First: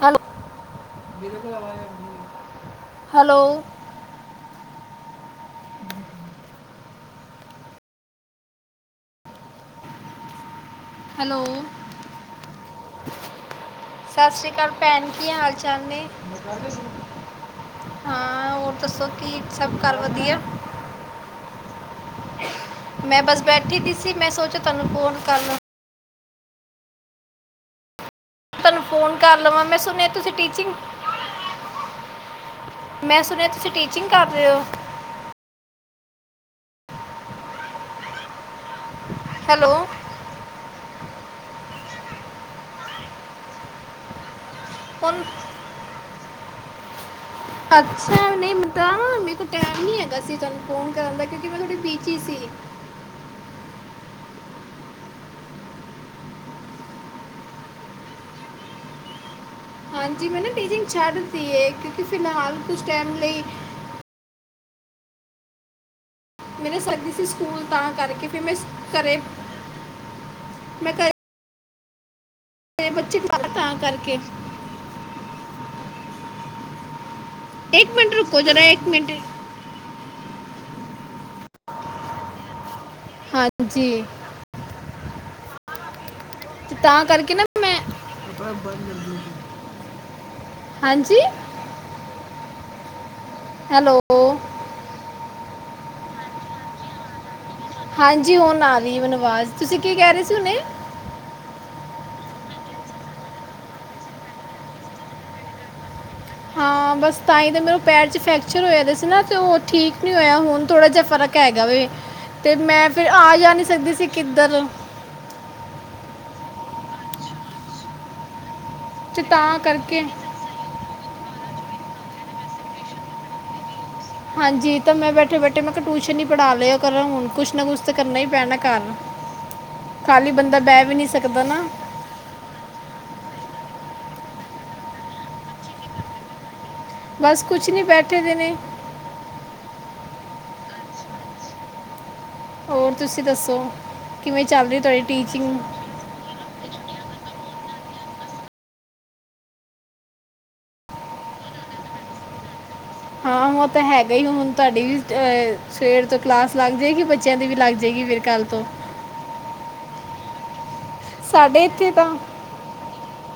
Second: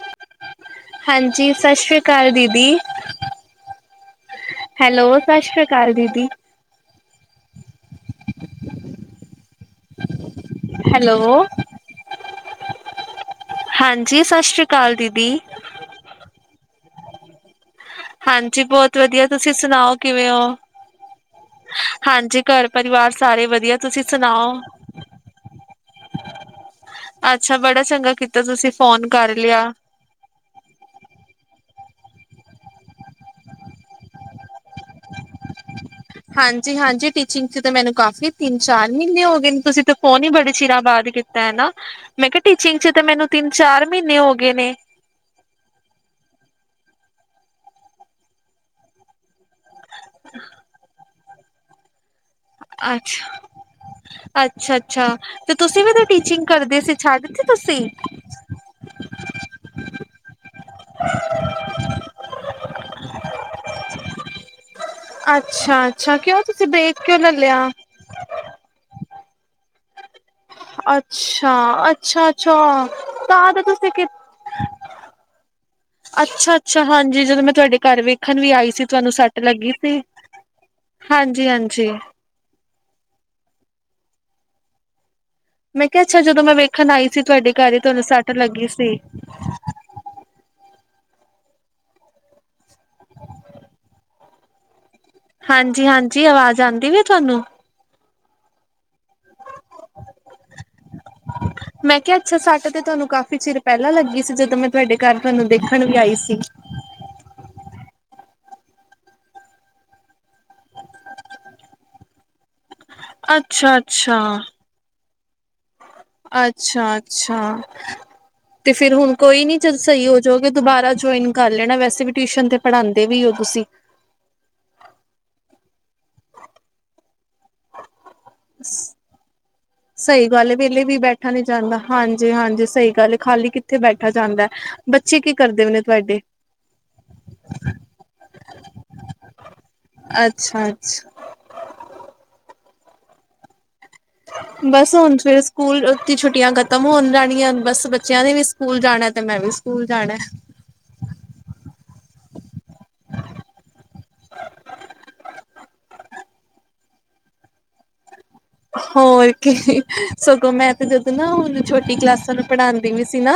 Hello ਹਾਂਜੀ, ਸਤਿ ਸ੍ਰੀ ਅਕਾਲ ਦੀਦੀ। ਹੈਲੋ ਹੈਲੋ, ਸਤਿ ਸ੍ਰੀ ਅਕਾਲ ਦੀਦੀ। ਹੈਲੋ ਸਤਿ ਸ੍ਰੀ ਅਕਾਲ ਭੈਣ, ਕੀ ਹਾਲ ਚਾਲ ਨੇ। ਹਾਂ ਹਾਂਜੀ ਹੋਰ ਬਹੁਤ ਦੱਸੋ ਵਧੀਆ, ਕੀ ਤੁਸੀਂ ਸਭ ਸੁਣਾਓ, ਘਰ ਕਿਵੇਂ ਵਧੀਆ ਹੋ। ਹਾਂਜੀ ਘਰ ਪਰਿਵਾਰ ਮੈਂ ਬਸ ਸਾਰੇ ਵਧੀਆ, ਬੈਠੀ ਦੀ ਤੁਸੀਂ ਸੀ ਮੈਂ ਸੋਚਿਆ ਸੁਣਾਓ। ਤੁਹਾਨੂੰ ਫੋਨ ਕਰ ਲਵਾਂ ਅੱਛਾ ਬੜਾ ਚੰਗਾ, ਕੀਤਾ ਤੁਸੀਂ ਤੁਹਾਨੂੰ ਫੋਨ ਕਰ ਲਵਾਂ ਲਿਆ। ਮੈਂ ਸੁਣਿਆ ਤੁਸੀਂ ਟੀਚਿੰਗ, ਮੈਂ ਸੁਣਿਆ ਤੁਸੀਂ ਟੀਚਿੰਗ ਕਰ ਰਹੇ ਹੋ। ਹਾਂਜੀ ਹਾਂਜੀ, ਟੀਚਿੰਗ ਚ ਤਾਂ ਮੈਨੂੰ ਕਾਫ਼ੀ ਤਿੰਨ ਚਾਰ ਮਹੀਨੇ ਹੋ ਗਏ ਨੇ, ਹੈਲੋ ਤੁਸੀਂ ਉਹ ਨੀ ਬੜੇ ਚਿਰਾਂ ਬਾਅਦ ਕੀਤਾ ਹੈ ਨਾ, ਮੈਂ ਕਿਹਾ ਟੀਚਿੰਗ ਚ ਤਾਂ ਮੈਨੂੰ ਤਿੰਨ ਚਾਰ ਮਹੀਨੇ ਹੋ ਗਏ ਨੇ। ਹੁਣ ਅੱਛਾ ਨਹੀਂ ਪਤਾ, ਮੇਰੇ ਕੋਲ ਟੈਮ ਨੀ ਹੈਗਾ ਸੀ ਤੁਹਾਨੂੰ ਫੋਨ ਕਰਨ ਦਾ ਮੈਂ ਥੋੜੀ ਬਿਜ਼ੀ ਸੀ। ਅੱਛਾ ਅੱਛਾ ਅੱਛਾ, ਤੇ ਤੁਸੀਂ ਵੀ ਇਹਦੇ ਟੀਚਿੰਗ ਕਰਦੇ ਸੀ ਛੱਡ ਦਿੱਤੀ ਤੁਸੀਂ। ਹਾਂਜੀ ਮੈਂ ਨਾ ਟੀਚਿੰਗ ਛੱਡ ਦੀ ਹੈ, ਕਿਉਂਕਿ ਫਿਲਹਾਲ ਕੁਛ ਟਾਈਮ ਲਈ ਅੱਛਾ ਅੱਛਾ, ਕਿਉਂ ਤੁਸੀਂ ਮੇਰੇ ਬ੍ਰੇਕ, ਸਰਦੀ ਕਿਉਂ ਸੀ ਲੈ ਸਕੂਲ ਲਿਆ। ਤਾਂ ਕਰਕੇ ਫਿਰ ਮੈਂ, ਘਰੇ ਮੈਂ ਘਰੇ ਅੱਛਾ ਅੱਛਾ ਅੱਛਾ ਤਾਂ ਤੇ ਤੁਸੀਂ ਕਿ ਅੱਛਾ ਅੱਛਾ ਹਾਂਜੀ, ਜਦੋਂ ਮੈਂ ਤੁਹਾਡੇ ਘਰ ਵੇਖਣ ਵੀ ਆਈ ਸੀ ਤੁਹਾਨੂੰ ਸੱਟ ਲੱਗੀ ਸੀ, ਹਾਂਜੀ ਹਾਂਜੀ ਹਾਂਜੀ ਮੈਂ ਕਿਹਾ ਅੱਛਾ ਜਦੋਂ ਮੈਂ ਤੇ ਵੇਖਣ ਤਾਂ ਆਈ ਸੀ ਕਰਕੇ ਨਾ ਤੁਹਾਡੇ ਘਰ ਮੈਂ ਹੀ, ਤੁਹਾਨੂੰ ਸੱਟ ਲੱਗੀ ਸੀ। ਹਾਂਜੀ, ਹੈਲੋ ਹਾਂਜੀ ਹਾਂਜੀ, ਆਵਾਜ਼ ਆਉਂਦੀ ਵ ਤੁਹਾਨੂੰ ਹਾਂਜੀ ਹੁਣ ਆ ਰਹੀ ਹੈ ਮੈਨੂੰ ਅਵਾਜ਼, ਤੁਸੀਂ ਕੀ ਕਹਿ ਰਹੇ ਸੀ ਹੁਣੇ। ਮੈਂ ਕਿਹਾ ਅੱਛਾ ਸੱਟ ਤੇ ਤੁਹਾਨੂੰ ਕਾਫ਼ੀ ਚਿਰ ਪਹਿਲਾਂ ਲੱਗੀ ਸੀ, ਜਦੋਂ ਮੈਂ ਤੁਹਾਡੇ ਘਰ ਤੁਹਾਨੂੰ ਦੇਖਣ ਵੀ ਆਈ ਸੀ। ਹਾਂ ਬਸ ਤਾਂ ਹੀ ਤਾਂ ਮੇਰੇ ਪੈਰ 'ਚ ਫਰੈਕਚਰ ਹੋਇਆ ਦਾ ਸੀ ਨਾ, ਅਤੇ ਉਹ ਠੀਕ ਨਹੀਂ ਹੋਇਆ ਹੁਣ ਥੋੜ੍ਹਾ ਜਿਹਾ ਫਰਕ ਹੈਗਾ ਵੇ, ਤੇ ਮੈਂ ਫਿਰ ਆ ਜਾ ਨਹੀਂ ਸਕਦੀ ਸੀ ਅੱਛਾ-ਅੱਛਾ, ਕਿੱਧਰ। ਅੱਛਾ ਅੱਛਾ, ਤੇ ਫਿਰ ਹੁਣ ਤੇ ਕੋਈ ਨੀ ਤਾਂ ਜਦੋਂ ਕਰਕੇ ਸਹੀ ਹੋ ਜੋ ਕਿ ਦੁਬਾਰਾ ਜੁਆਇਨ ਕਰ ਲੈਣਾ, ਵੈਸੇ ਵੀ ਟਿਊਸ਼ਨ ਤੇ ਪੜ੍ਹਾਉਂਦੇ ਵੀ ਹੋ ਤੁਸੀਂ। ਹਾਂਜੀ ਤਾਂ ਮੈਂ ਬੈਠੇ ਬੈਠੇ ਮੈਂ ਕਿਹਾ ਟਿਊਸ਼ਨ ਹੀ ਪੜ੍ਹਾ ਲਿਆ ਕਰ ਹੁਣ ਕੁਛ ਨਾ ਕੁਛ ਤਾਂ ਕਰਨਾ ਹੀ ਪੈਣਾ ਘਰ ਸਹੀ ਖਾਲੀ ਗੱਲ ਬੰਦਾ ਵੇਲੇ ਬਹਿ ਵੀ ਨੀ ਬੈਠਾ ਸਕਦਾ ਨਾ ਜਾਂਦਾ ਹਾਂਜੀ ਹਾਂਜੀ ਸਹੀ ਗੱਲ ਖਾਲੀ ਕਿੱਥੇ ਬੈਠਾ ਜਾਂਦਾ ਬੱਚੇ ਕੀ ਕਰਦੇ ਵੀ ਨੇ ਤੁਹਾਡੇ ਬਸ ਕੁਛ ਨੀ, ਬੈਠੇ ਦੇ ਨੇ ਅੱਛਾ ਅੱਛਾ ਹੋਰ ਤੁਸੀਂ ਦੱਸੋ ਕਿਵੇਂ ਚੱਲ ਰਹੀ ਬਸ ਤੁਹਾਡੀ ਹੁਣ ਫਿਰ ਟੀਚਿੰਗ ਸਕੂਲ ਛੁੱਟੀਆਂ ਖਤਮ ਹੋਣ ਜਾਣੀਆਂ, ਬਸ ਬੱਚਿਆਂ ਨੇ ਵੀ ਸਕੂਲ ਜਾਣਾ, ਤੇ ਮੈਂ ਵੀ ਸਕੂਲ ਜਾਣਾ। ਹਾਂ ਉਹ ਤਾਂ ਹੈਗਾ ਹੀ, ਹੁਣ ਤੁਹਾਡੀ ਵੀ ਅਹ ਸਵੇਰ ਤੋਂ ਕਲਾਸ ਲੱਗ ਜਾਏਗੀ, ਬੱਚੇ ਬੱਚਿਆਂ ਦੀ ਵੀ ਲੱਗ ਜਾਏਗੀ, ਫਿਰ ਕੱਲ੍ਹ ਤੋਂ ਹੋਰ ਕੀ, ਸਗੋਂ ਮੈਂ ਤੇ ਜਦੋਂ ਨਾ ਹੁਣ ਸਾਡੇ ਇੱਥੇ ਛੋਟੀ ਤਾਂ ਕਲਾਸਾਂ ਨੂੰ ਪੜ੍ਹਾਉਂਦੀ ਵੀ ਸੀ ਨਾ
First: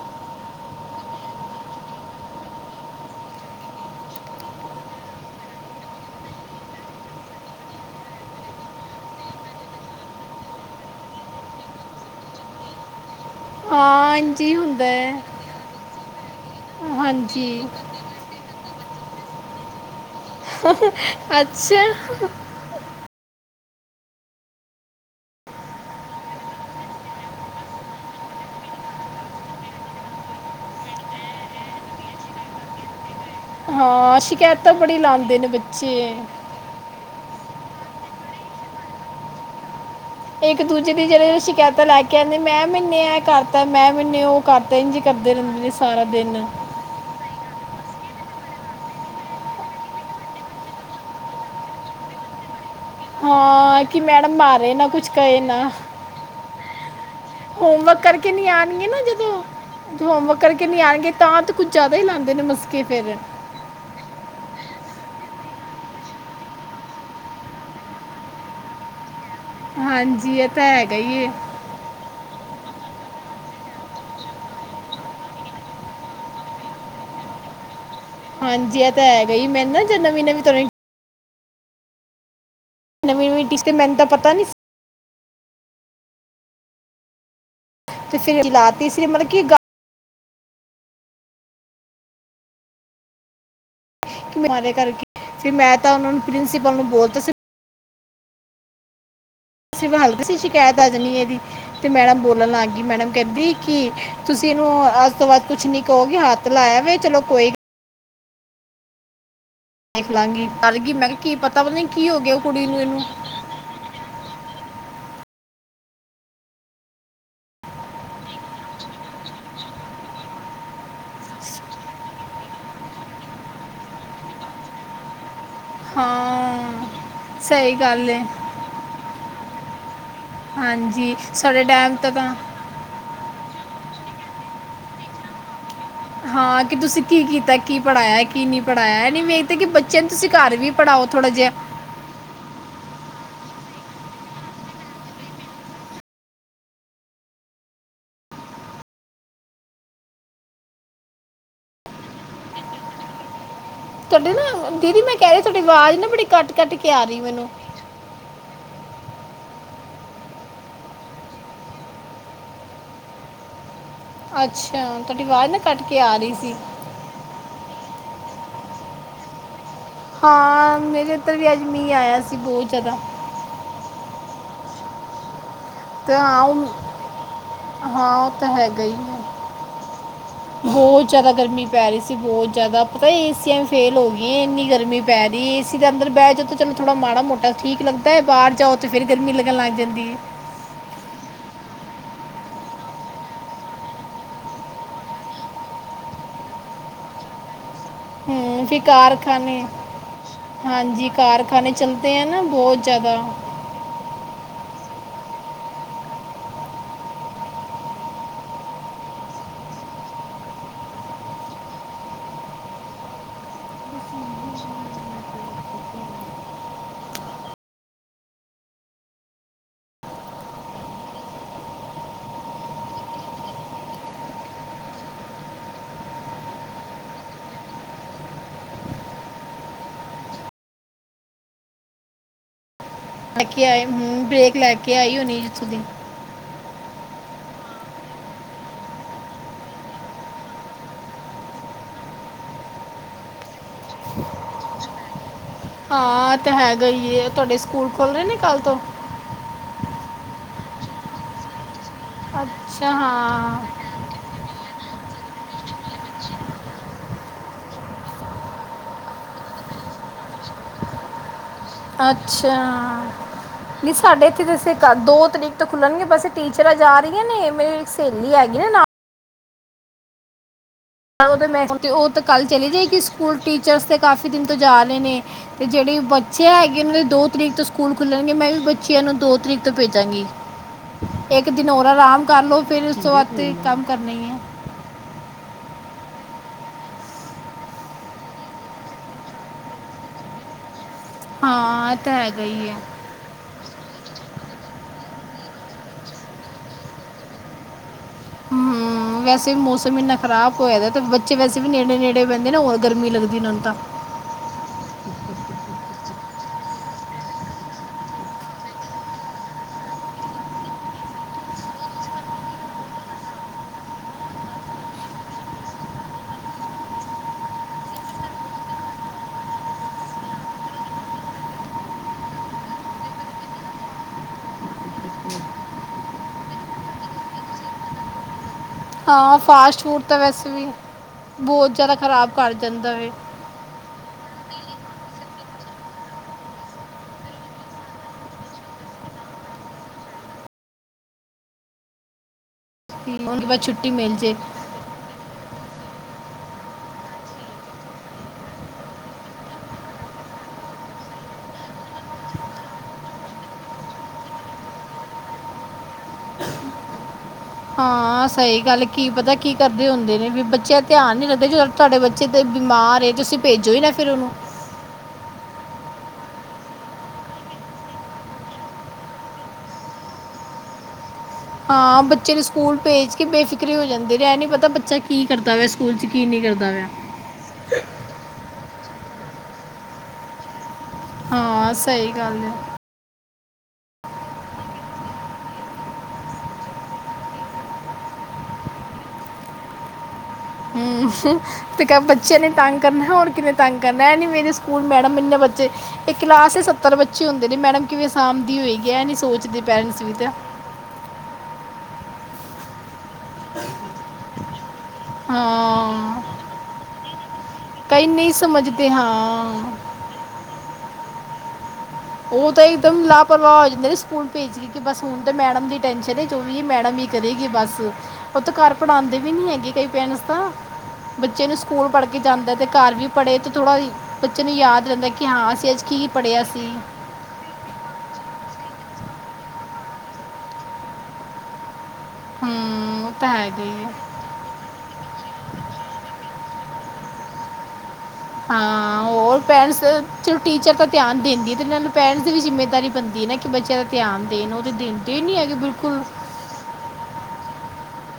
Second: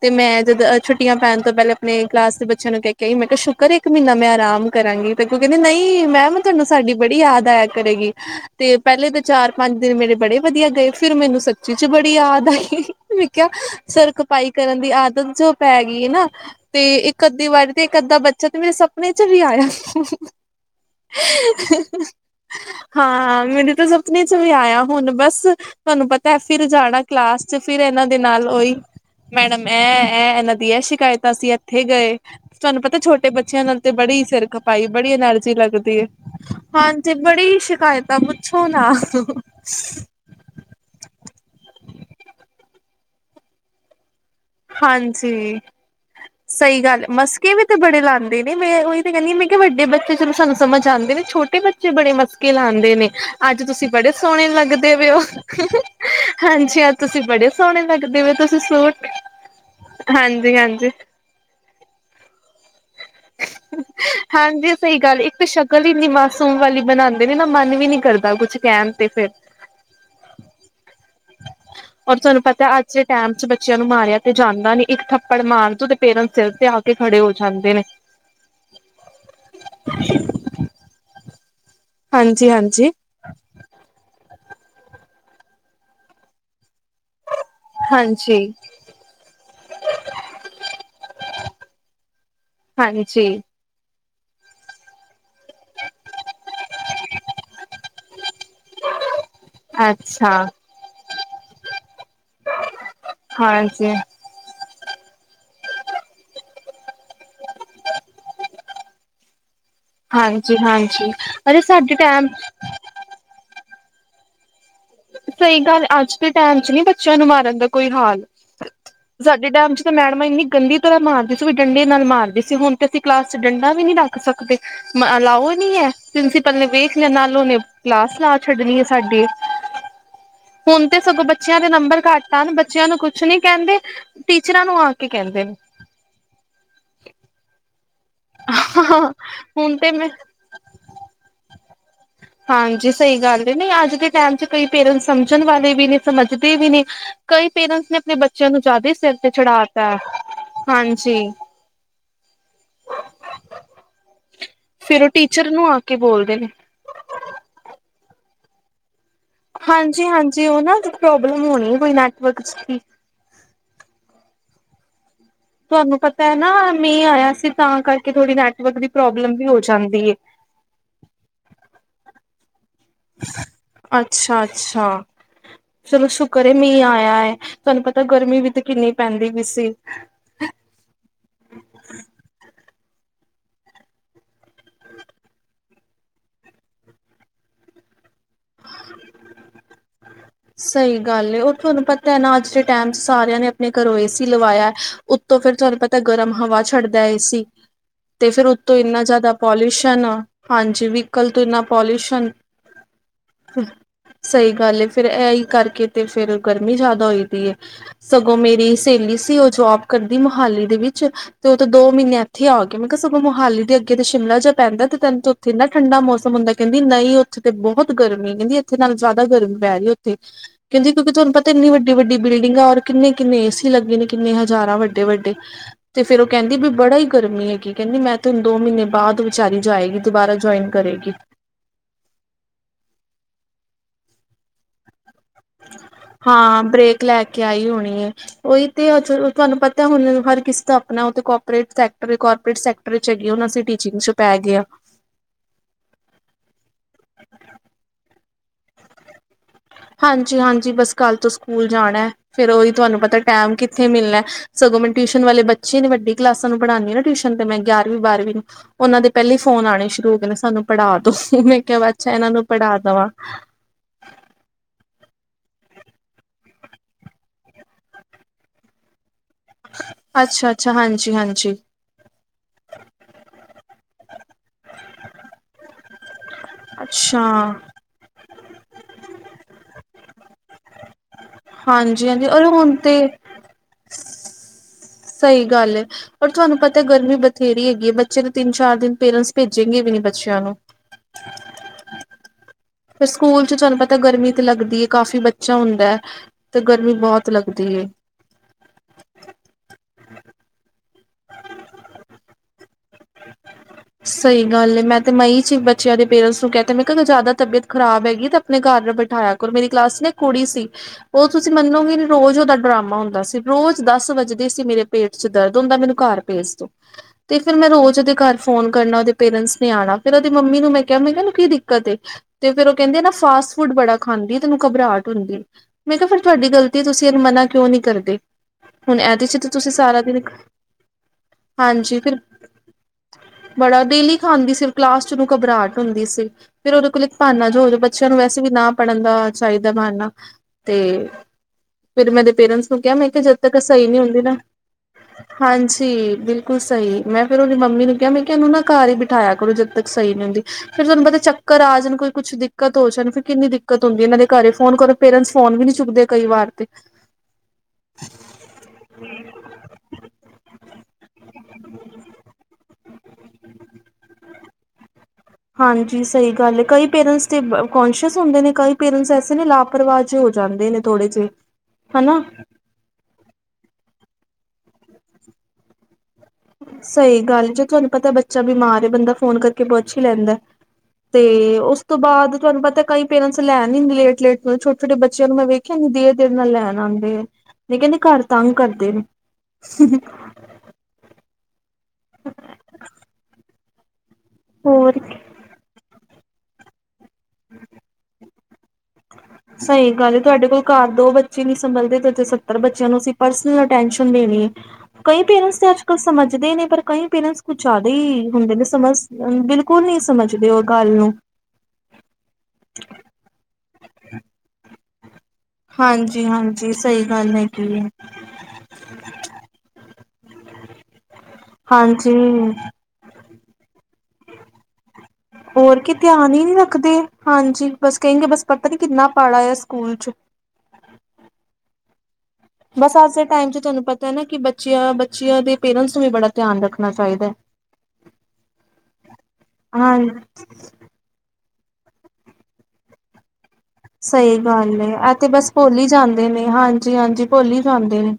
ਤੇ ਮੈਂ ਜਦ ਛੁੱਟੀਆਂ ਪੈਣ ਤੋਂ ਪਹਿਲਾਂ ਆਪਣੇ ਕਲਾਸ ਦੇ ਬੱਚਿਆਂ ਨੂੰ ਕਹਿ ਕੇ ਆਈ, ਮੈਂ ਕਿਹਾ ਸ਼ੁਕਰ ਏ, ਇੱਕ ਮਹੀਨਾ ਮੈਂ ਆਰਾਮ ਕਰਾਂਗੀ ਤੇ ਕੋਈ ਕਹਿੰਦੇ ਨਹੀਂ ਮੈਮ ਤੁਹਾਨੂੰ ਸਾਡੀ ਬੜੀ ਯਾਦ ਆਇਆ ਕਰੇਗੀ ਤੇ ਪਹਿਲੇ ਤਾਂ ਚਾਰ ਪੰਜ ਦਿਨ ਮੇਰੇ ਬੜੇ ਵਧੀਆ ਗਏ ਫਿਰ ਮੈਨੂੰ ਸੱਚੀ ਚ ਬੜੀ ਯਾਦ ਆਈ ਮੈਂ ਕਿਹਾ ਸਰਕ ਪਾਈ ਹਾਂਜੀ ਕਰਨ ਹੁੰਦਾ ਦੀ ਹੈ ਆਦਤ ਜੋ ਪੈ ਗਈ ਹਨਾ ਤੇ ਇੱਕ ਅੱਧੀ ਹਾਂਜੀ ਵਾਰੀ ਤੇ ਅੱਦਾ ਬੱਚਾ ਤੇ ਮੇਰੇ ਸਪਨੇ ਚ ਵੀ ਆਇਆ ਅੱਛਾ ਹਾਂ ਮੇਰੀ ਤਾਂ ਸਪਨੀ ਚ ਵੀ ਆਇਆ ਹੁਣ ਬਸ ਤੁਹਾਨੂੰ ਪਤਾ ਫਿਰ ਜਾਣਾ ਕਲਾਸ ਚ ਫਿਰ ਇਹਨਾਂ ਦੇ ਨਾਲ ਉਹੀ ਮੈਡਮ ਐ ਐ ਇਹਨਾਂ ਦੀ ਇਹ ਸ਼ਿਕਾਇਤਾਂ ਅਸੀਂ ਇੱਥੇ ਗਏ ਤੁਹਾਨੂੰ ਪਤਾ ਛੋਟੇ ੇ ਬੱਚਿਆਂ ਨਾਲ ਤੇ ਹਾਂ ਬੜੀ ਸਿਰਕ ਸ਼ਿਕਾਇਤਾਂ ਪਾਈ ਬੜੀ ਲਾਉਂਦੇ ਨੇ ਐਨਰਜੀ ਲੱਗਦੀ ਹੈ ਬੱਚੇ ਹਾਂਜੀ ਬੜੀ ਸ਼ਿਕਾਇਤਾਂ ਪੁੱਛੋ ਨਾ ਇੱਕ ਦੂਜੇ ਦੀ ਜਿਹੜੇ ਸ਼ਿਕਾਇਤਾਂ ਲੈ ਕੇ ਆਂਦੀ ਮੈਂ ਮੰਨੇ ਆ ਇਹ ਕਰਤਾ ਮੈਂ ਮੰੈਨੇ ਉਹ ਕਰਾਤੇ ਹੀ ਜੀ ਕਰਦੇ ਹਾਂਜੀ ਰਹਿੰਦੇ ਨੇ ਸਾਰਾ ਦਿਨ ਸਹੀ ਗੱਲ ਮਸ ਬੱਚੇ ਵੀ ਬੜੇ ਲਾਂਦੇ ਨੇ ਮੈਂ ਉਹੀ ਤਾਂ ਕਹਿੰਦੀ ਮੈਂ ਕਿ ਵੱਡੇ ਬੱਚੇ ਚਲੋ ਸਾਨ ਸਮਝ ਆਉਂਦੇ ਨੇ ਛੋਟੇ ਬੱਚੇ ੱਚ ਬੜੇ ਮਸਕ ਆਉਂਦੇ ਨੇ ਅੱਜ ਹਾਂ ਤੁਸੀਂ ਕਿ ਬੜੇ ਮੈਡਮ ਸੋਹਣੇ ਮਾਰੇ ਨਾ ਲੱਗਦੇ ਕੁਝ ਪ ਹੋ ਕਹੇ ਨਾ ਹਾਂਜੀ ਅੱ ਤੁਸੀਂ ਬੜੇ ਸੋਹਣੇ ਹੋਮਵਰਕ ਲੱਗਦੇ ਹੋ ਤੁਸੀਂ ਸੂਟ ਜ ਹੋਮਵਰਕ ਕਰਕੇ ਨੀ ਹਾਂਜੀ-ਹਾਂਜੀ। ਹਾਂਜੀ ਆਉਣਗੇ ਤਾਂ ਤੇ ਕੁੱਝ ਜ਼ਿਆਦਾ ਹੀ ਲਾਉਦੇ ਨੇ ਮਸਕੇ ਫੇਰ ਹਾਂਜੀ ਸਹੀ ਗੱਲ ਇੱਕ ਤਾਂ ਸ਼ਕਲ ਇੰਨੀ ਮਾਸੂਮ ਵਾਲੀ ਬਣਾਉਂਦੇ ਨੇ ਨਾ ਮਨ ਵੀ ਨਹੀਂ ਕਰਦਾ ਕੁਛ ਕਹਿਣ ਤੇ ਫਿਰ ਹਾਂਜੀ ਇਹ ਤਾਂ ਹੈਗਾ ਹੀ ਰ ਤੁਹਾਨੂੰ ਪਤਾ ਅੱਜ ਦੇ ਟੈਮ ਚ ਬੱਚਿਆਂ ਨੂੰ ਮਾਰਿਆ ਤੇ ਜਾਂਦਾ ਨੀ ਇੱਕ ਥੱਪੜ ਮਾਰ ਤੋਦੇ ਪੇਰੈਂਟ ਸਿਰ ਤੇ ਆ ਖੜੇ ਹੋ ਜਾਂਦੇ ਨੇ ਹਾਂਜੀ ਇਹ ਤਾਂ ਹੈਗਾ ਹੀ ਮੈਨੂੰ ਨਾ ਜਨਮਨਵ ਤ ਹਾਂਜੀ ਹਾਂਜੀ ਨਵੀਂਵੀਂ ਟੀ ਤੇ ਮੈਨੂੰ ਤਾਂ ਪਤਾ ਨ ਸੀ ਤੇ ਹਾਂਜੀ ਫਿਰ ਲਾਤੀ ਸੀ ਮਤਲਬ ਕਿ ਗਾ- ਹਾਂਜੀ ਮ ਕਰਕੇ ਫਿਰ ਮੈਂ ਤਾਂ ਉਹਨਾਂ ਨੂੰ ਪ੍ਰਿੰਸੀਪਲ ਨੂੰ ਬੋਲਤਾ ਸੀ ਹਲਕ ਸੀ ਅੱਛਾ। ਸ਼ਿਕਾਇਤ ਆ ਜਾਣੀ ਇਹਦੀ ਤੇ ਮੈਡਮ ਬੋਲਣ ਲੱਗ ਗਈ ਮੈਡਮ ਕਹਿੰਦੀ ਕਿ ਹਾਂਜੀ, ਤੁਸੀਂ ਇਹਨੂੰ ਅੱ ਤੋਂ ਬਾਅਦ ਕੁਛ ਨੀ ਕਹੋਗੇ ਹੱਥ ਲਾਇਆ ਵ ਚਲੋ ਕੋਈ ਲਾਂਗੀ ਹਾਂਜੀ, ਤ ਗਈ ਮੈਂ ਹਾਂਜੀ ਕਿਹਾ ਕੀ ਅਰੇ ਪਤਾ ਪਤਾ ਸਾਡੇ ਕੀ ਹੋ ਟੈਮ ਗਿਆ ਉਹ ਕੁੜੀ ਨੂੰ ਇਹਨੂੰ ਸਹੀ ਗੱਲ ਅੱਜ ਦੇ ਟੈਮ ਚ ਨਹੀਂ ਬੱਚਿਆਂ ਨੂੰ ਮਾਰਨ ਦਾ ਕੋਈ ਹਾਲ ਅੱ ਸਾਡੇ ਟਾਈਮ ਚ ਤਾਂ ਮੈਡਮਾਂ ਇੰਨੀ ਗੰਦੀ ਤਰ੍ਹਾਂ ਮਾਰਦੀ ਸੀ ਵੀ ਡੰਡੇ ਨਾਲ ਮਾਰਦੀ ਸੀ ਹੁਣ ਤੇ ਅਸੀਂ ਕਲਾਸ ਚ ਡੰਡਾ ਵੀ ਨ ਰੱਖ ਸਕਦੇ ਇਲਾਓ ਹੈ ਪ੍ਰਿੰਸੀਪਲ ਨੇ ਹਾਂ ਵੇਖ ਲਿਆ ਨਾਲ ਉਹਨੇ ਸਹੀ ਗੱਲ ਕਲਾਸ ਹੈ ਨਾ ਛੱਡਣੀ ਹੈ ਸਾਡੇ ਹੁਣ ਤੇ ਹਾਂਜੀ ਸਗੋਂ ਬੱਚਿਆਂ ਸਾਡੇ ਦੇ ਟਾਈਮ ਨੰਬਰ ਤਾਂ ਤਾਂ ਘੱਟ ਆਨ। ਬੱਚਿਆਂ ਨੂੰ ਕੁਛ ਨੀ ਕਹਿੰਦੇ, ਟੀਚਰਾਂ ਨੂੰ ਆ ਕੇ ਕਹਿੰਦੇ ਨੇ। ਹਾਂ, ਕਿ ਤੁਸੀਂ ਕੀ ਕੀਤਾ, ਕੀ ਪੜਾਇਆ, ਕੀ ਨਹੀ ਪੜਾਇਆ, ਇਹ ਨਹੀਂ ਵੇਖਦੇ ਕਿ ਹੁਣ ਤੇ ਬੱਚਿਆਂ ਨੂੰ ਮੈਂ ਤੁਸੀਂ ਘਰ ਵੀ ਪੜ੍ਹਾਓ ਥੋੜਾ ਜਿਹਾ। ਹਾਂਜੀ, ਸਹੀ ਗੱਲ ਹੈ। ਨਹੀਂ ਅੱਜ ਦੇ ਟਾਈਮ ਚ ਕਈ ਪੇਰੈਂਟਸ ਸਮਝਣ ਵਾਲੇ ਵੀ ਨੇ, ਸਮਝਦੇ ਵੀ ਨੇ। ਕਈ ਪੇਰੈਂਟਸ ਨੇ ਆਪਣੇ ਬੱਚਿਆਂ ਨੂੰ ਜ਼ਿਆਦਾ ਸਿਰ ਤੇ ਚੜ੍ਹਾ ਤਾ । ਹਾਂਜੀ ਤੁਹਾਡੇ ਨਾ ਦੀਦੀ, ਫੇਰ ਉਹ ਮੈਂ ਕਹਿ ਰਹੀ ਟੀਚਰ ਤੁਹਾਡੀ ਨੂੰ ਆ ਕੇ ਆਵਾਜ਼ ਨਾ ਬੜੀ ਬੋਲਦੇ ਨੇ ਕੱਟ- ਕੱਟ ਕੇ ਆ ਰਹੀ ਮੈਨੂੰ। ਹਾਂਜੀ- ਹਾਂਜੀ ਉਹ ਨਾ ਪ੍ਰੋਬਲਮ ਹੋਣੀ ਕੋਈ ਨੈਟਵਰਕ ਚ ਕੀ। ਅੱਛਾ ਤੁਹਾਡੀ ਆਵਾਜ਼ ਨਾ ਕੱਟ ਤੁਹਾਨੂੰ ਕੇ ਆ ਪਤਾ ਰਹੀ ਹੈ, ਨਾ ਸੀ ਮੀਂ ਆਇਆ ਸੀ ਤਾਂ ਕਰਕੇ ਥੋੜ੍ਹੀ ਨੈਟਵਰਕ ਦੀ ਪ੍ਰੋਬਲਮ ਵੀ ਹੋ ਜਾਂਦੀ। ਹਾਂ, ਮੇਰੇ ਇਧਰ ਵੀ ਅੱਜ ਮੀਂ ਆਇਆ ਸੀ ਬਹੁਤ ਜ਼ਿਆਦਾ। ਅੱਛਾ -ਅੱਛਾ। ਚਲੋ ਤੇ ਹਾਂ ਸ਼ੁਕਰ ਏ, ਮੀਂਹ ਉਹ- ਆਇਆ ਹੈ, ਤੁਹਾਨੂੰ ਪਤਾ ਹਾਂ ਉਹ ਗਰਮੀ ਵੀ ਤਾਂ ਹੈਗਾ ਕਿੰਨੀ ਹੀ ਹੈ ਪੈਂਦੀ ਪਈ ਸੀ। ਬਹੁਤ ਜ਼ਿਆਦਾ ਗਰਮੀ ਪੈ ਰਹੀ ਸੀ, ਬਹੁਤ ਜ਼ਿਆਦਾ ਪਤਾ, ਏਸੀਆਂ ਵੀ ਫੇਲ ਹੋ ਗਈਆਂ ਇੰਨੀ ਗਰਮੀ ਪੈ ਰਹੀ। ਅਸੀ ਦੇ ਅੰਦਰ ਬਹਿ ਜਾਓ ਤਾਂਾਨ ਥੋੜ੍ਹਾੜਾ ਮੋਾ ਠੀਕ ਲੱਦਾ ਬਾਹਰ ਜਾਓ ਫਿਰ ਗਰਮੀ ਲੱਗਣ ਲੱਗ ਜਾਂਦੀ ਹੈ ਸਹੀ ਗੱਲ ਉਹ ਤੁਹਾਨੂੰ ਪਤਾ ਹੈ ਨਾ ਅੱਜ ਦੇ ਟਾਈਮ ਸਾਰਿਆਂ ਨੇ ਆਪਣੇ ਘਰੋਂ ਏ ਸੀ ਲਵਾਇਆ ਉੱਤੋਂ ਫਿਰ ਤੁਹਾਨੂੰ ਪਤਾ ਗਰਮ ਹਵਾ ਛੱਡਦਾ ਏ ਸੀ ਹਾਂ ਹਮ ਫ ਕਾਰਖਾਨੇ, ਪੋਲਿਊਸ਼ਨ ਹਾਂਜੀ ਵਹੀਕਲ ਤੋਂ ਇੰਨਾ ਕਾਰਖਾਨੇ ਚਲਦੇ ਆ ਪੋਲਿਊਸ਼ਨ ਨਾ ਬਹੁਤ ਜ਼ਿਆਦਾ। ਸਹੀ ਗੱਲ ਹੈ ਫਿਰ ਇਹੀ ਕਰਕੇ ਤੇ ਫਿਰ ਗਰਮੀ ਜ਼ਿਆਦਾ ਹੋਈ ਪਈ ਹੈ। ਸਗੋਂ ਮੇਰੀ ਸਹੇਲੀ ਸੀ ਉਹ ਜੋਬ ਕਰਦੀ ਮੋਹਾਲੀ ਦੇ ਵਿੱਚ ਦੋ ਮਹੀਨੇ ਇੱਥੇ ਆ ਗਈ ਤੇ ਮੈਂ ਕਿਹਾ ਸਗੋਂ ਮੋਹਾਲੀ ਦੇ ਅੱਗੇ ਤੇ ਸ਼ਿਮਲਾ ਜਿਹਾ ਪੈਂਦਾ ਤੈਨੂੰ ਤੇ। ਕਿੰਨਾ ਠੰਡਾ ਮੌਸਮ ਹੁੰਦਾ, ਕਹਿੰਦੀ ਨਹੀਂ ਉੱਥੇ ਤੇ ਬਹੁਤ ਗਰਮੀ, ਕਹਿੰਦੀ ਇੱਥੇ ਨਾਲ ਜਿਆਦਾ ਗਰਮੀ। [unintelligible] [unintelligible] ਕਹਿੰਦੀ, ਕਿਉਂਕਿ ਤੁਹਾਨੂੰ ਪਤਾ ਇੰਨੀ ਵੱਡੀ- ਵੱਡੀ ਬਿਲਡਿੰਗ ਔਰ ਕਿੰਨੇ -ਕਿੰਨੇ ਏਸੀ ਲੱਗੇ ਨੇ ਕਿੰਨੇ ਹਜ਼ਾਰਾਂ ਵੱਡੇ- ਵੱਡੇ। ਤੇ ਫਿਰ ਉਹ ਕਹਿੰਦੀ ਵੀ ਬੜਾ ਹੀ ਗਰਮੀ ਹੈਗੀ ਕਹਿੰਦੀ, ਮੈਂ ਤੇ ਹੁਣ ਦੋ ਮਹੀਨੇ ਬਾਅਦ ਵਿਚਾਰੀ ਜਾਏਗੀ ਦੁਬਾਰਾ ਜੁਆਇਨ। ਕਰੇਗੀ। [unintelligible] [unintelligible] ਹਾਂ, ਬ੍ਰੇਕ ਲੈ ਕੇ ਆਈ ਹੋਣੀ ਏ। ਉਹੀ ਤੇ ਤੁਹਾਨੂੰ ਪਤਾ ਹੁਣ ਹਰ ਕਿਸ ਦਾ ਆਪਣਾ ਉਥ ਕਾਰਪੋਰੇਟ ਸੈਕਟਰ, ਕੋਰਪਰੇਟ ਸੈਕ [unintelligible] [unintelligible] ਹਾਂ, ਤੇ ਹੈਗਾ ਹੀ ਹੈ ਤੁਹਾਡੇ ਸਕੂਲ ਖੁਲ੍ਹ ਰਹੇ ਨੇ ਕੱਲ੍ਹ ਤੋਂ। ਹਾਂਜੀ -ਹਾਂਜੀ ਬਸ ਕੱਲ੍ਹ ਤੋਂ ਸਕੂਲ ਜਾਣਾ ਫਿਰ ਉਹੀ ਅੱਛਾ ਤੁਹਾਨੂੰ ਪਤਾ ਟੈਮ ਹਾਂ ਕਿੱਥੇ ਮਿਲਣਾ। ਸਗੋਂ ਮੈਂ, ਟਿਊਸ਼ਨ ਵਾਲੇ ਬੱਚੇ ਨੇ ਵੱਡੀ ਕਲਾਸਾਂ ਨੂੰ ਪੜਾਉਂਦੀ ਹਾਂ ਨਾ ਟਿਊਸ਼ਨ ਤੇ ਮੈਂ ਗਿਆਰਵੀ, ਬਾਰਵੀਂ ਨੂੰ। ਉਹਨਾਂ ਦੇ ਪਹਿਲੇ ਫੋਨ ਆਣੇ ਸ਼ੁਰੂ ਹੋ ਗਏ ਨੇ, ਸਾਨੂੰ ਪੜ੍ਹਾ ਦੋ ਮੈਂ ਕਿਹਾ, ਅੱਛਾ ਇਹਨਾਂ ਨੂੰ ਪੜ੍ਹਾ ਦੇਵਾਂ। ਨਹੀਂ ਸਾਡੇ ਇੱਥੇ ਤਾਂ ਦੋ ਤਰੀਕ ਤੋਂ ਖੁੱਲਣਗੇ, ਬਸ ਟੀਚਰਾਂ ਜਾ ਰਹੀਆਂ ਨੇ ਮੇਰੀ ਸਹੇਲੀ ਹੈਗੀ ਨਾ ਨਾਲ ਅੱਛਾ -ਅੱਛਾ। ਹਾਂਜੀ ਪਰ ਉਹਦੇ ਮੈਂ ਅਤੇ ਉਹ ਤਾਂ ਕੱਲ੍ਹ ਚਲੀ ਜਾਏਗੀ ਸਕੂਲ ਟੀਚਰਸ ਤਾਂ ਕਾਫੀ ਦਿਨ ਤੋਂ ਜਾ ਰਹੇ ਨੇ ਅਤੇ ਜਿਹੜੀ ਬ ਬੱਚੇ ਹੈਗੇ ਉਹ ਦੇ ਅੱਛਾ ਦੋ ਤਰੀਕ ਤੋਂ ਸਕੂਲ ਖੁੱਲਣਗੇ, ਮੈਂ ਵੀ ਬੱਚਿਆਂ ਨੂੰ ਦੋ ਤਰੀਕ ਤੋਂ ਭੇਜਾਂਗੀ। ਇੱਕ ਦਿਨ ਹੋਰ ਆਰਾਮ ਹਾਂਜੀ-ਹਾਂਜੀ ਕਰ ਔਰ ਲੋ ਹੁਣ ਫਿਰ ਉਸ ਤੇ ਤੋਂ ਬਾਦ ਕੰਮ ਕਰਨਾ ਹੀ ਹੈ। ਸਹੀ ਗੱਲ ਏ। ਪਰ ਤੁਹਾਨੂੰ ਪਤਾ, ਗਰਮੀ ਬਥੇਰੀ ਹੈਗੀ ਹੈ ਬੱਚੇ ਨੂੰ ਤਿੰਨ ਚਾਰ ਦਿਨ ਪੇਰੈਂਟਸ ਭੇਜੇਗੇ ਵੀ ਨੀ ਬੱਚਿਆਂ ਨੂੰ। ਹਾਂ, ਇਹ ਤਾਂ ਹੈਗਾ ਹੀ ਹੈ। ਫਿਰ ਸਕੂਲ ਚ ਤੁਹਾਨੂੰ ਪਤਾ ਗਰਮੀ ਤੇ ਲੱਗਦੀ ਹੈ ਕਾਫ਼ੀ ਬੱਚਾ ਹੁੰਦਾ ਹੈ। ਤੇ, ਗਰਮੀ ਬਹੁਤ ਲੱਗਦੀ ਏ। ਹਮ, ਵੈਸੇ ਵੀ ਮੌਸਮ ਇੰਨਾ ਖ਼ਰਾਬ ਹੋਇਆਦਾ ਤੇ ਬੱਚੇ ਵੈਸੇ ਵੀ ਨੇੜੇ ਨੇੜੇ ਪੈਂਦੇ ਨਾ ਗਰਮੀ ਲਗਦੀ ਇਹਨਾਂ ਨੂੰ ਤਾਂ। ਸਹੀ ਗੱਲ ਹੈ, ਮੈਂ ਤੇ ਮਈ ਚ ਬੱਚਿਆਂ ਦੇ ਪੇਰੈਂਟਸ ਨੂੰ ਕਹਿ ਤਾਂ ਕਿ ਜ਼ਿਆਦਾ ਤਬੀਅਤ ਖ਼ਰਾਬ ਹੈਗੀ ਤਾਂ ਆਪਣੇ ਘਰ ਬਿਠਾਇਆ ਕਰੋ ਮੇਰੀ ਕਲਾਸ ਨਾ ਇੱਕ ਕੁੜੀ ਸੀ ਉਹ ਤੁਸੀਂ ਮੰਨੋਗੇ ਨ ਰੋਜ਼ ਉਹਦਾ ਡਰਾਮਾ, ਹੁੰਦਾ ਸੀ ਰੋਜ਼ ਦਸ ਵੱਜਦੀ ਸੀ ਮੇਰੇ ਪੇਟ ਚ ਦਰਦ ਹੁੰਦਾ ਮੈਨੂੰ ਘਰ ਭੇਜ ਦੋ, ਤੇ ਫਿਰ ਮੈਂ ਰੋਜ਼ ਉਹਦੇ ਘਰ ਫੋਨ ਕਰਨਾ ਉਹਦੇ ਪੇਰੈਂਟਸ ਨੇ ਆਉਣਾ ਫਿਰ ਉਹਦੀ ਮੰਮੀ ਨੂੰ ਮੈਂ ਕਿਹਾ ਮੈਂਨੂੰ ਕੀ ਦਿੱਕਤ ਤੇ ਫਿਰ ਉਹ ਕਹਿੰਦੇ ਨਾ ਫਾਸਟ ਫੂਡ ਬੜਾ ਖਾਂਦੀ ਤੇ ਤੈਨੂੰ ਘਬਰਾਹ ਹੁੰਦੀ। ਮੈਂ ਕਿਹਾ ਫਿਰ ਤੁਹਾਡੀ ਗਲਤੀ ਤੁਸੀਂ ਮਨਾ ਕਿਉਂ ਨਹੀਂ ਕਰਦੇ ਹੁਣ ਇਹਦੇ ਚ ਹਾਂ ਤੇ ਤੁਸੀਂ ਫਾਸਟ ਸਾਰਾ ਫੂਡ ਤਾਂ ਦਿਨ ਵੈਸੇ ਵੀ ਬਹੁਤ ਜ਼ਿਆਦਾ ਹਾਂਜੀ ਫਿਰ ਖ਼ਰਾਬ ਕਰ ਜਾਂਦਾ ਵ ਬੜਾ, ਡੇਲੀ ਖਾਂਦੀ ਸੀ ਕਲਾਸ ਚ ਉਹਨੂੰ ਘਬਰਾਹਟ ਹੁੰਦੀ ਸੀ ਫਿਰ ਉਹਦੇ ਕੋਲ ਇੱਕ ਬਹਾਨਾ ਜਦੋ ਬੱਚਿਆਂ ਨੂੰ ਵੈਸੇ ਵੀ ਨਾ ਪੜ੍ਹਨ ਦਾ ਚਾਹੀਦਾ ਬਹਾਨਾ ਤੇ, ਫਿਰ ਮੇਰੇ ਪੇਰੈਂਟਸ ਨੂੰ ਕਿਹਾ ਮੈਂ ਕਿਹਾ ਜਦ ਹੁਣ ਕਿ ਤੱਕ ਬਸ ਸਹੀ ਛੁੱਟੀ ਨੀ ਮਿਲ ਹੁੰਦੀ ਨਾ ਜੇ ਹਾਂਜੀ ਬਿਲਕੁਲ ਸਹੀ ਮੈਂ ਫੇਿਰ ਉਹ ਮੇਰੀ ਮੰਮੀ ਨੇ ਕਿਹਾ ਮੈਂ ਕਿਹਾ ਇਹਨੂੰ ਨਾ ਘਰ ਬਿਠਾਇਆ ਕਰੋ ਜਦ ਤੱਕ ਸਹੀ ਨਹੀ ਹੁੰਦੀ ਫੇਰ ਤੁਹਾਨੂੰ ਪਤਾ ਚੱਕਰ ਆ ਜਾਣ ਕੋਈ ਕੁਛ ਦਿੱਕਤ ਹੋ ਜਾਣ ਫਿਰ ਕਿੰਨੀ ਦਿੱਕਤ ਹੁੰਦੀ ਇਹਨਾਂ ਦੇ ਘਰ ਫੋਨ ਕਰੋ ਪੇਰੈਂਟਸ ਫੋਨ ਵੀ ਨਹੀ ਚੁੱਕਦੇ ਕਈ ਵਾਰ ਤੇ ਹਾਂ ਸਹੀ ਗੱਲ ਕੀ ਪਤਾ ਕੀ ਕਰਦੇ ਹੁੰਦੇ ਨੇ ਵੀ ਬੱਚੇ ਦਾ ਧਿਆਨ ਨੀ ਰੱਖਦੇ, ਜੋਂ ਤੁਹਾਡੇ ਬੱਚੇ ਤੇ ਬਿਮਾਰ ਏ ਤੁਸੀਂ ਭੇਜੋ ਹੀ ਨਾ ਫਿਰ ਉਹਨੂੰ। ਹਾਂਜੀ ਸਹੀ ਗੱਲ ਹੈ, ਕਈ ਪੇਰੈਂਟਸ ਤੇ ਕੋਂਸ਼ੀਅਸ ਹੁੰਦੇ ਨੇ ਕਈ ਪੇਰੈਂਟਸ ਐਸੇ ਨੇ ਲਾਭ ਪਰਵਾ ਜੇ ਹੋ ਜਾਂਦੇ ਨੇ ਥੋੜੇ ਜਿਹੇ। ਹਾਂ, ਹਨਾ ਬੱਚੇ ਨੂੰ ਸਕੂਲ ਭੇਜ ਕੇ ਬੇਫਿਕਰੀ ਹੋ ਜਾਂਦੀ ਹੈ ਇਹ ਨੀ ਪਤਾ ਬੱਚਾ ਕੀ ਕਰਦਾ ਪਇਆ ਸਕੂਲ ਚ ਕੀ ਨਹੀਂ ਕਰਦਾ। ਹੋਇਆ ਸਹੀ ਗੱਲ, ਜੇ ਤੁਹਾਨੂੰ ਪਤਾ ਬੱਚਾ ਬਿਮਾਰ ਹੈ ਬੰਦਾ ਫੋਨ ਕਰਕੇ ਪੁੱਛ ਹੀ ਲੈਂਦਾ। ਤੇ, ਹਾਂ ਉਸ ਤੋਂ ਸਹੀ ਬਾਅਦ ਗੱਲ ਹੈ ਤੁਹਾਨੂੰ ਪਤਾ ਕਈ ਪੇਰੈਂਟਸ ਲੈਣੀ ਹੁੰਦੇ ਲੇਟ ਲੇਟ ਛੋਟੇ ਛੋਟੇ ਬੱਚਿਆਂ ਨੂੰ ਮੈਂ ਵੇਖਿਆ ਦੇਰ ਦੇਰ ਨਾਲ ਲੈਣ ਆਉਦੇ ਆ ਨਹੀਂ ਕਹਿੰਦੇ ਘਰ ਤੰਗ ਕਰਦੇ ਨੇ ਹਮ ਤੇ ਬੱਚਿਆਂ ਨੇ ਤੰਗ ਕਰਨਾ ਹੋਰ ਕਿਵੇਂ ਤੰਗ ਕਰਨਾ ਨੀ ਮੇਰੇ ਸਕੂਲ ਹੋਰ ਮੈਡਮ ਇੰਨੇ ਬੇ ਇਹ ਕਲਾਸ ਸੱਤਰ ਬੱਚੇ ਹੁੰਦੇ ਨੇ ਮੈਡਮ ਕਿਵੇ ਅਸਾਮ ਦੀ ਹੋਈਗੀ ਇਹ ਨੀ ਸੋਚਦੇ ਸਹੀ ਪਰਟਸ ਵੀ ਗੱਲ ਹੈ ਤਾਂ ਤੁਹਾਡੇ ਕੋਲ ਘਰ ਦੋ ਬੱਚੇ ਨੀ ਸੰਭਲਦੇ ਤੇ ਉਥੇ ਸੱਤਰ ਬੱਚਿਆਂ ਨੂੰ ਅਸੀਂ ਪਰਸਨਲ ਅਟੈਂਸ਼ਨ ਦੇਣੀ ਹੈ ਕਈ ਪੇਰੈਂਟਸ ਤੇ ਅੱਜ ਕੱਲ ਹਾਂ ਸਮਝਦੇ ਨੇ ਪਰ ਕਈ ਪੇਰੈਂਟਸ ਕੁਛ ਜ਼ਿਆਦਾ ਕਈ ਹੀ ਨਹੀਂ ਹੁੰਦੇ ਨੇ ਸਮਝਦੇ ਸਮਝ ਹਾਂ ਬਿਲਕੁਲ ਨਹੀਂ ਸਮਝ ਪੁੱਛਦੇਓ ਗੱਲ ਨੂੰ ਉਹ ਤਾਂ ਇੱਕਦਮ ਲਾਪਰਵਾਹ ਹੋ ਜਾਂਦਾ ਨੇ ਸਕੂਲ ਭੇਜ ਕੇ ਕਿ ਬਸ ਹੁਣ ਤਾਂ ਮੈਡਮ ਦੀ ਟੈਂਨਸ਼ਨ ਹੈ ਹਾਂਜੀ ਜੋ ਵੀ ਹਾਂਜੀ ਮੈਡਮ ਸਹੀ ਹੀ ਗੱਲ ਕਰੇਗੀ ਹੈਗੀ ਬਸ ਹੈ ਉਹ ਤਾਂ ਘਰ ਪੜ੍ਹਾਉਂਦੇ ਵੀ ਨਹੀਂ ਹੈਗੇ ਕਈ ਪੇਰੈਂਟਸ ਤਾਂ ਬੱਚੇ ਨੂੰ ਸਕੂਲ ਪੜ੍ਹ ਕੇ ਹਾਂਜੀ। ਜਾਂਦਾ ਅਤੇ ਘਰ ਵੀ ਪੜ੍ਹੇ ਤੇ ਥੋੜ੍ਹਾ ਜ ਬੱਚੇ ਨੂੰ ਯਾਦ ਰਹਿੰਦਾ ਕਿ ਹਾਂ ਅਸੀਂ ਹੋਰ ਅੱਜ ਕੀ ਧਿਆਨ ਪੜ੍ਹਿਆ ਹੀ ਨਹੀਂ ਸੀ ਰੱਖਦੇ ਹਾਂਜੀ ਬਸ ਕਹਿੰਗੇ ਬਸ ਪਤਾ ਨੀ ਕਿੰਨਾ ਪੜ ਆ ਸਕੂਲ ਚ ਬਸ ਹਮ ਉਹ ਅੱਜ ਦੇ ਤਾਂ ਟਾਈਮ ਚ ਹੈਗਾ ਤੁਹਾਨੂੰ ਹੀ ਪਤਾ ਹੈ ਨਾ ਕਿ ਬੱਚਿਆਂ ਬੱਚਿਆਂ ਦੇ ਪੇਰੈਂਟਸ ਨੂੰ ਵੀ ਬੜਾ ਧਿਆਨ ਰੱਖਣਾ ਚਾਹੀਦਾ ਹੈ। ਹਾਂ ਹੋਰ ਪੈਰੈਂਟਸ ਹਾਂ ਚਲੋ ਟੀਚਰ ਤਾਂ ਧਿਆਨ ਦਿੰਦੀ ਹੈ ਅਤੇ ਇਹਨਾਂ ਨੂੰ ਪੈਰੈਂਟਸ ਦੀ ਵੀ ਜ਼ਿੰਮੇਦਾਰੀ ਬਣਦੀ ਹੈ ਨਾ ਕਿ ਬੱਚਿਆਂ ਧਿਆਨ ਸਹੀ ਦੇਣ ਉਹ ਤੇ ਗੱਲ ਹੈ ਦਿੰਦੇ ਹੀ ਇਥੇ ਨਹੀਂ ਬਸ ਹੈਗੇ ਭੋਲੀ ਬਿਲਕੁਲ ਜਾਂਦੇ ਨੇ ਹਾਂਜੀ ਹਾਂਜੀ ਭੋਲੀ ਜਾਂਦੇ ਨੇ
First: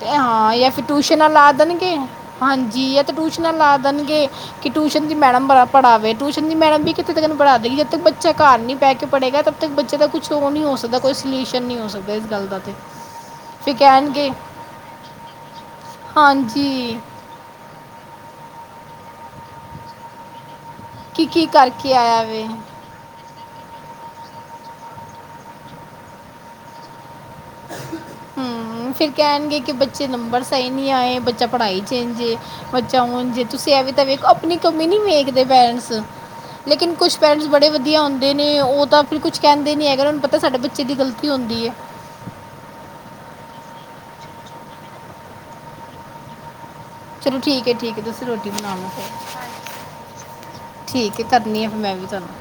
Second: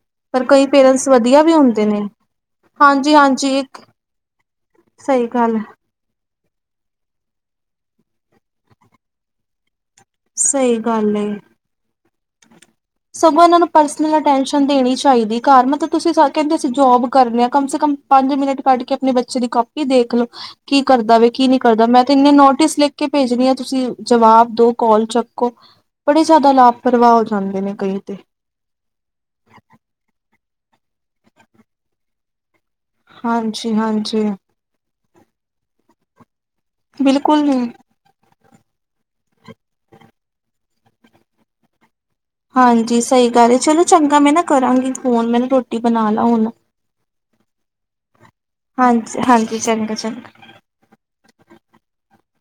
ਤੇ ਪਰ ਹਾਂ ਕਈ ਯ ਫਿਰ ਪੇਰੈਂਟਸ ਟਿਊਸ਼ਨਾਂ ਵਧੀਆ ਲਾ ਵੀ ਹੁੰਦੇ ਦੇਣਗੇ ਨੇ ਹਾਂਜੀ ਆ ਤੇ ਟਊਸ਼ਨਾਂ ਹਾਂਜੀ ਲਾ ਇੱਕ ਦੇਣਗੇ ਕਿ ਟਿਊਸ਼ਨ ਦੀ ਸਹੀ ਮੈਡਮ ਗੱਲ ਬੜਾ ਪੜ੍ਹਾਵੇ ਟਿਊਸ਼ਨ ਦੀ ਮੈਡ ਵੀ ਕਿੱਤੇ ਪੜ੍ਹਾ ਦੇਗੀ ਜਦ ਤੱਕ ਬੱਚ ਘਰ ਨਹੀਂ ਪੈ ਕੇ ਪੜੇਗਾ ਤੱਕ ਬੱਚੇ ਦਾ ਕੁਛ ਸ਼ੋ ਨੀ ਹੋ ਸਹੀ ਸਕਦਾ ਕੋਈ ਗੱਲ ਏ ਸਲਿਊਸ਼ਨ ਨਹੀਂ ਹੋ ਸਕਦਾ ਇਸ ਗੱਲ ਦਾ ਤੇ ਸਗੋਂ ਇਹਨਾਂ ਨੂੰ ਫਿਰ ਪਰਸਨਲ ਕਹਿਣਗੇ ਅਟੈਸ਼ਨ ਦੇਣੀ ਚਾਹੀਦੀ ਘਰ ਮਤਲਬ ਤੁਸੀਂ ਕਹਿੰਦੇ ਅਸੀਂ ਹਾਂਜੀ ਜੋਬ ਕਰਨੇ ਆ ਕਮ ਸੇ ਕਮ ਪੰਜ ਮਿੰਟ ਕੱਢ ਕੇ ਆਪਣੇ ਬੱਚੇ ਦੀ ਕਾਪੀ ਦੇਖ ਲਓ ਕੀ ਕਰਦਾ ਵਾਂ ਕੀ ਨਹੀਂ ਕਰਦਾ ਕਰਕੇ ਮੈਂ ਤੇ ਆਇਆ ਇੰਨੇ ਵੇ ਨੋਟਿਸ ਲਿਖ ਕੇ ਭੇਜਣੀ ਆ ਤੁਸੀਂ ਜਵਾਬ ਦੋ ਕਾਲ ਚੱਕੋ ਬੜੇ ਜ਼ਿਆਦਾ ਲਾਪਰਵਾਹ ਹੋ ਜਾਂਦੇ ਗਈ ਤੇ ਫਿਰ ਕਹਿਣਗੇ ਕਿ ਬੱਚੇ ਨੰਬਰ ਸਹੀ ਨਹੀਂ ਆਏ ਬੱਚਾ ਪੜ੍ਹਾਈ ਚ ਏਂਜੇ ਬੱਚਾ ਹੁਣ ਜੇ ਹਾਂਜੀ ਤੁਸੀਂ ਐਵੇ ਤਾਂ ਹਾਂਜੀ ਵੇਖੋ ਆਪਣੀ ਕਮੀ ਨਹੀਂ ਵੇਖਦੇ ਪੈਰੈਂਟਸ ਲੇਕਿਨ ਕੁਛ ਬਿਲਕੁਲ ਪਏਰੈਂਟਸ ਬੜੇ ਨੀ ਵਧੀਆ ਹਦੇ ਨੇ ਉਹ ਤਾਂ ਫਿਰ ਕੁਛ ਕਹਿੰਦੇ ਨੀ ਹੈਗਾ ਉਹਨੂੰ ਪਤਾ ਸਾਡੇ ਬੱਚੇ ਦੀ ਗਲਤੀ ਹੁੰਦੀ ਹੈ ਹਾਂਜੀ ਸਹੀ ਗੱਲ ਚਲੋ ਚੰਗਾ ਮੈਂ ਨਾ ਕਰਾਂਗੀ ਫੋਨ ਮੈਂ ਨਾ ਰੋਟੀ ਬਣਾ ਲਾ ਹੁਣ ਚਲੋ ਠੀਕ ਹੈ ਠੀਕ ਹੈ ਤੁਸੀਂ ਰੋਟੀ ਬਣਾ ਲੋ ਹਾਂਜੀ ਫਿਰ ਹਾਂਜੀ ਚੰਗਾ ਚੰਗਾ ਠੀਕ ਹੈ ਕਰਨੀ ਆ ਫਿਰ ਮੈਂ ਵੀ ਤੁਹਾਨੂੰ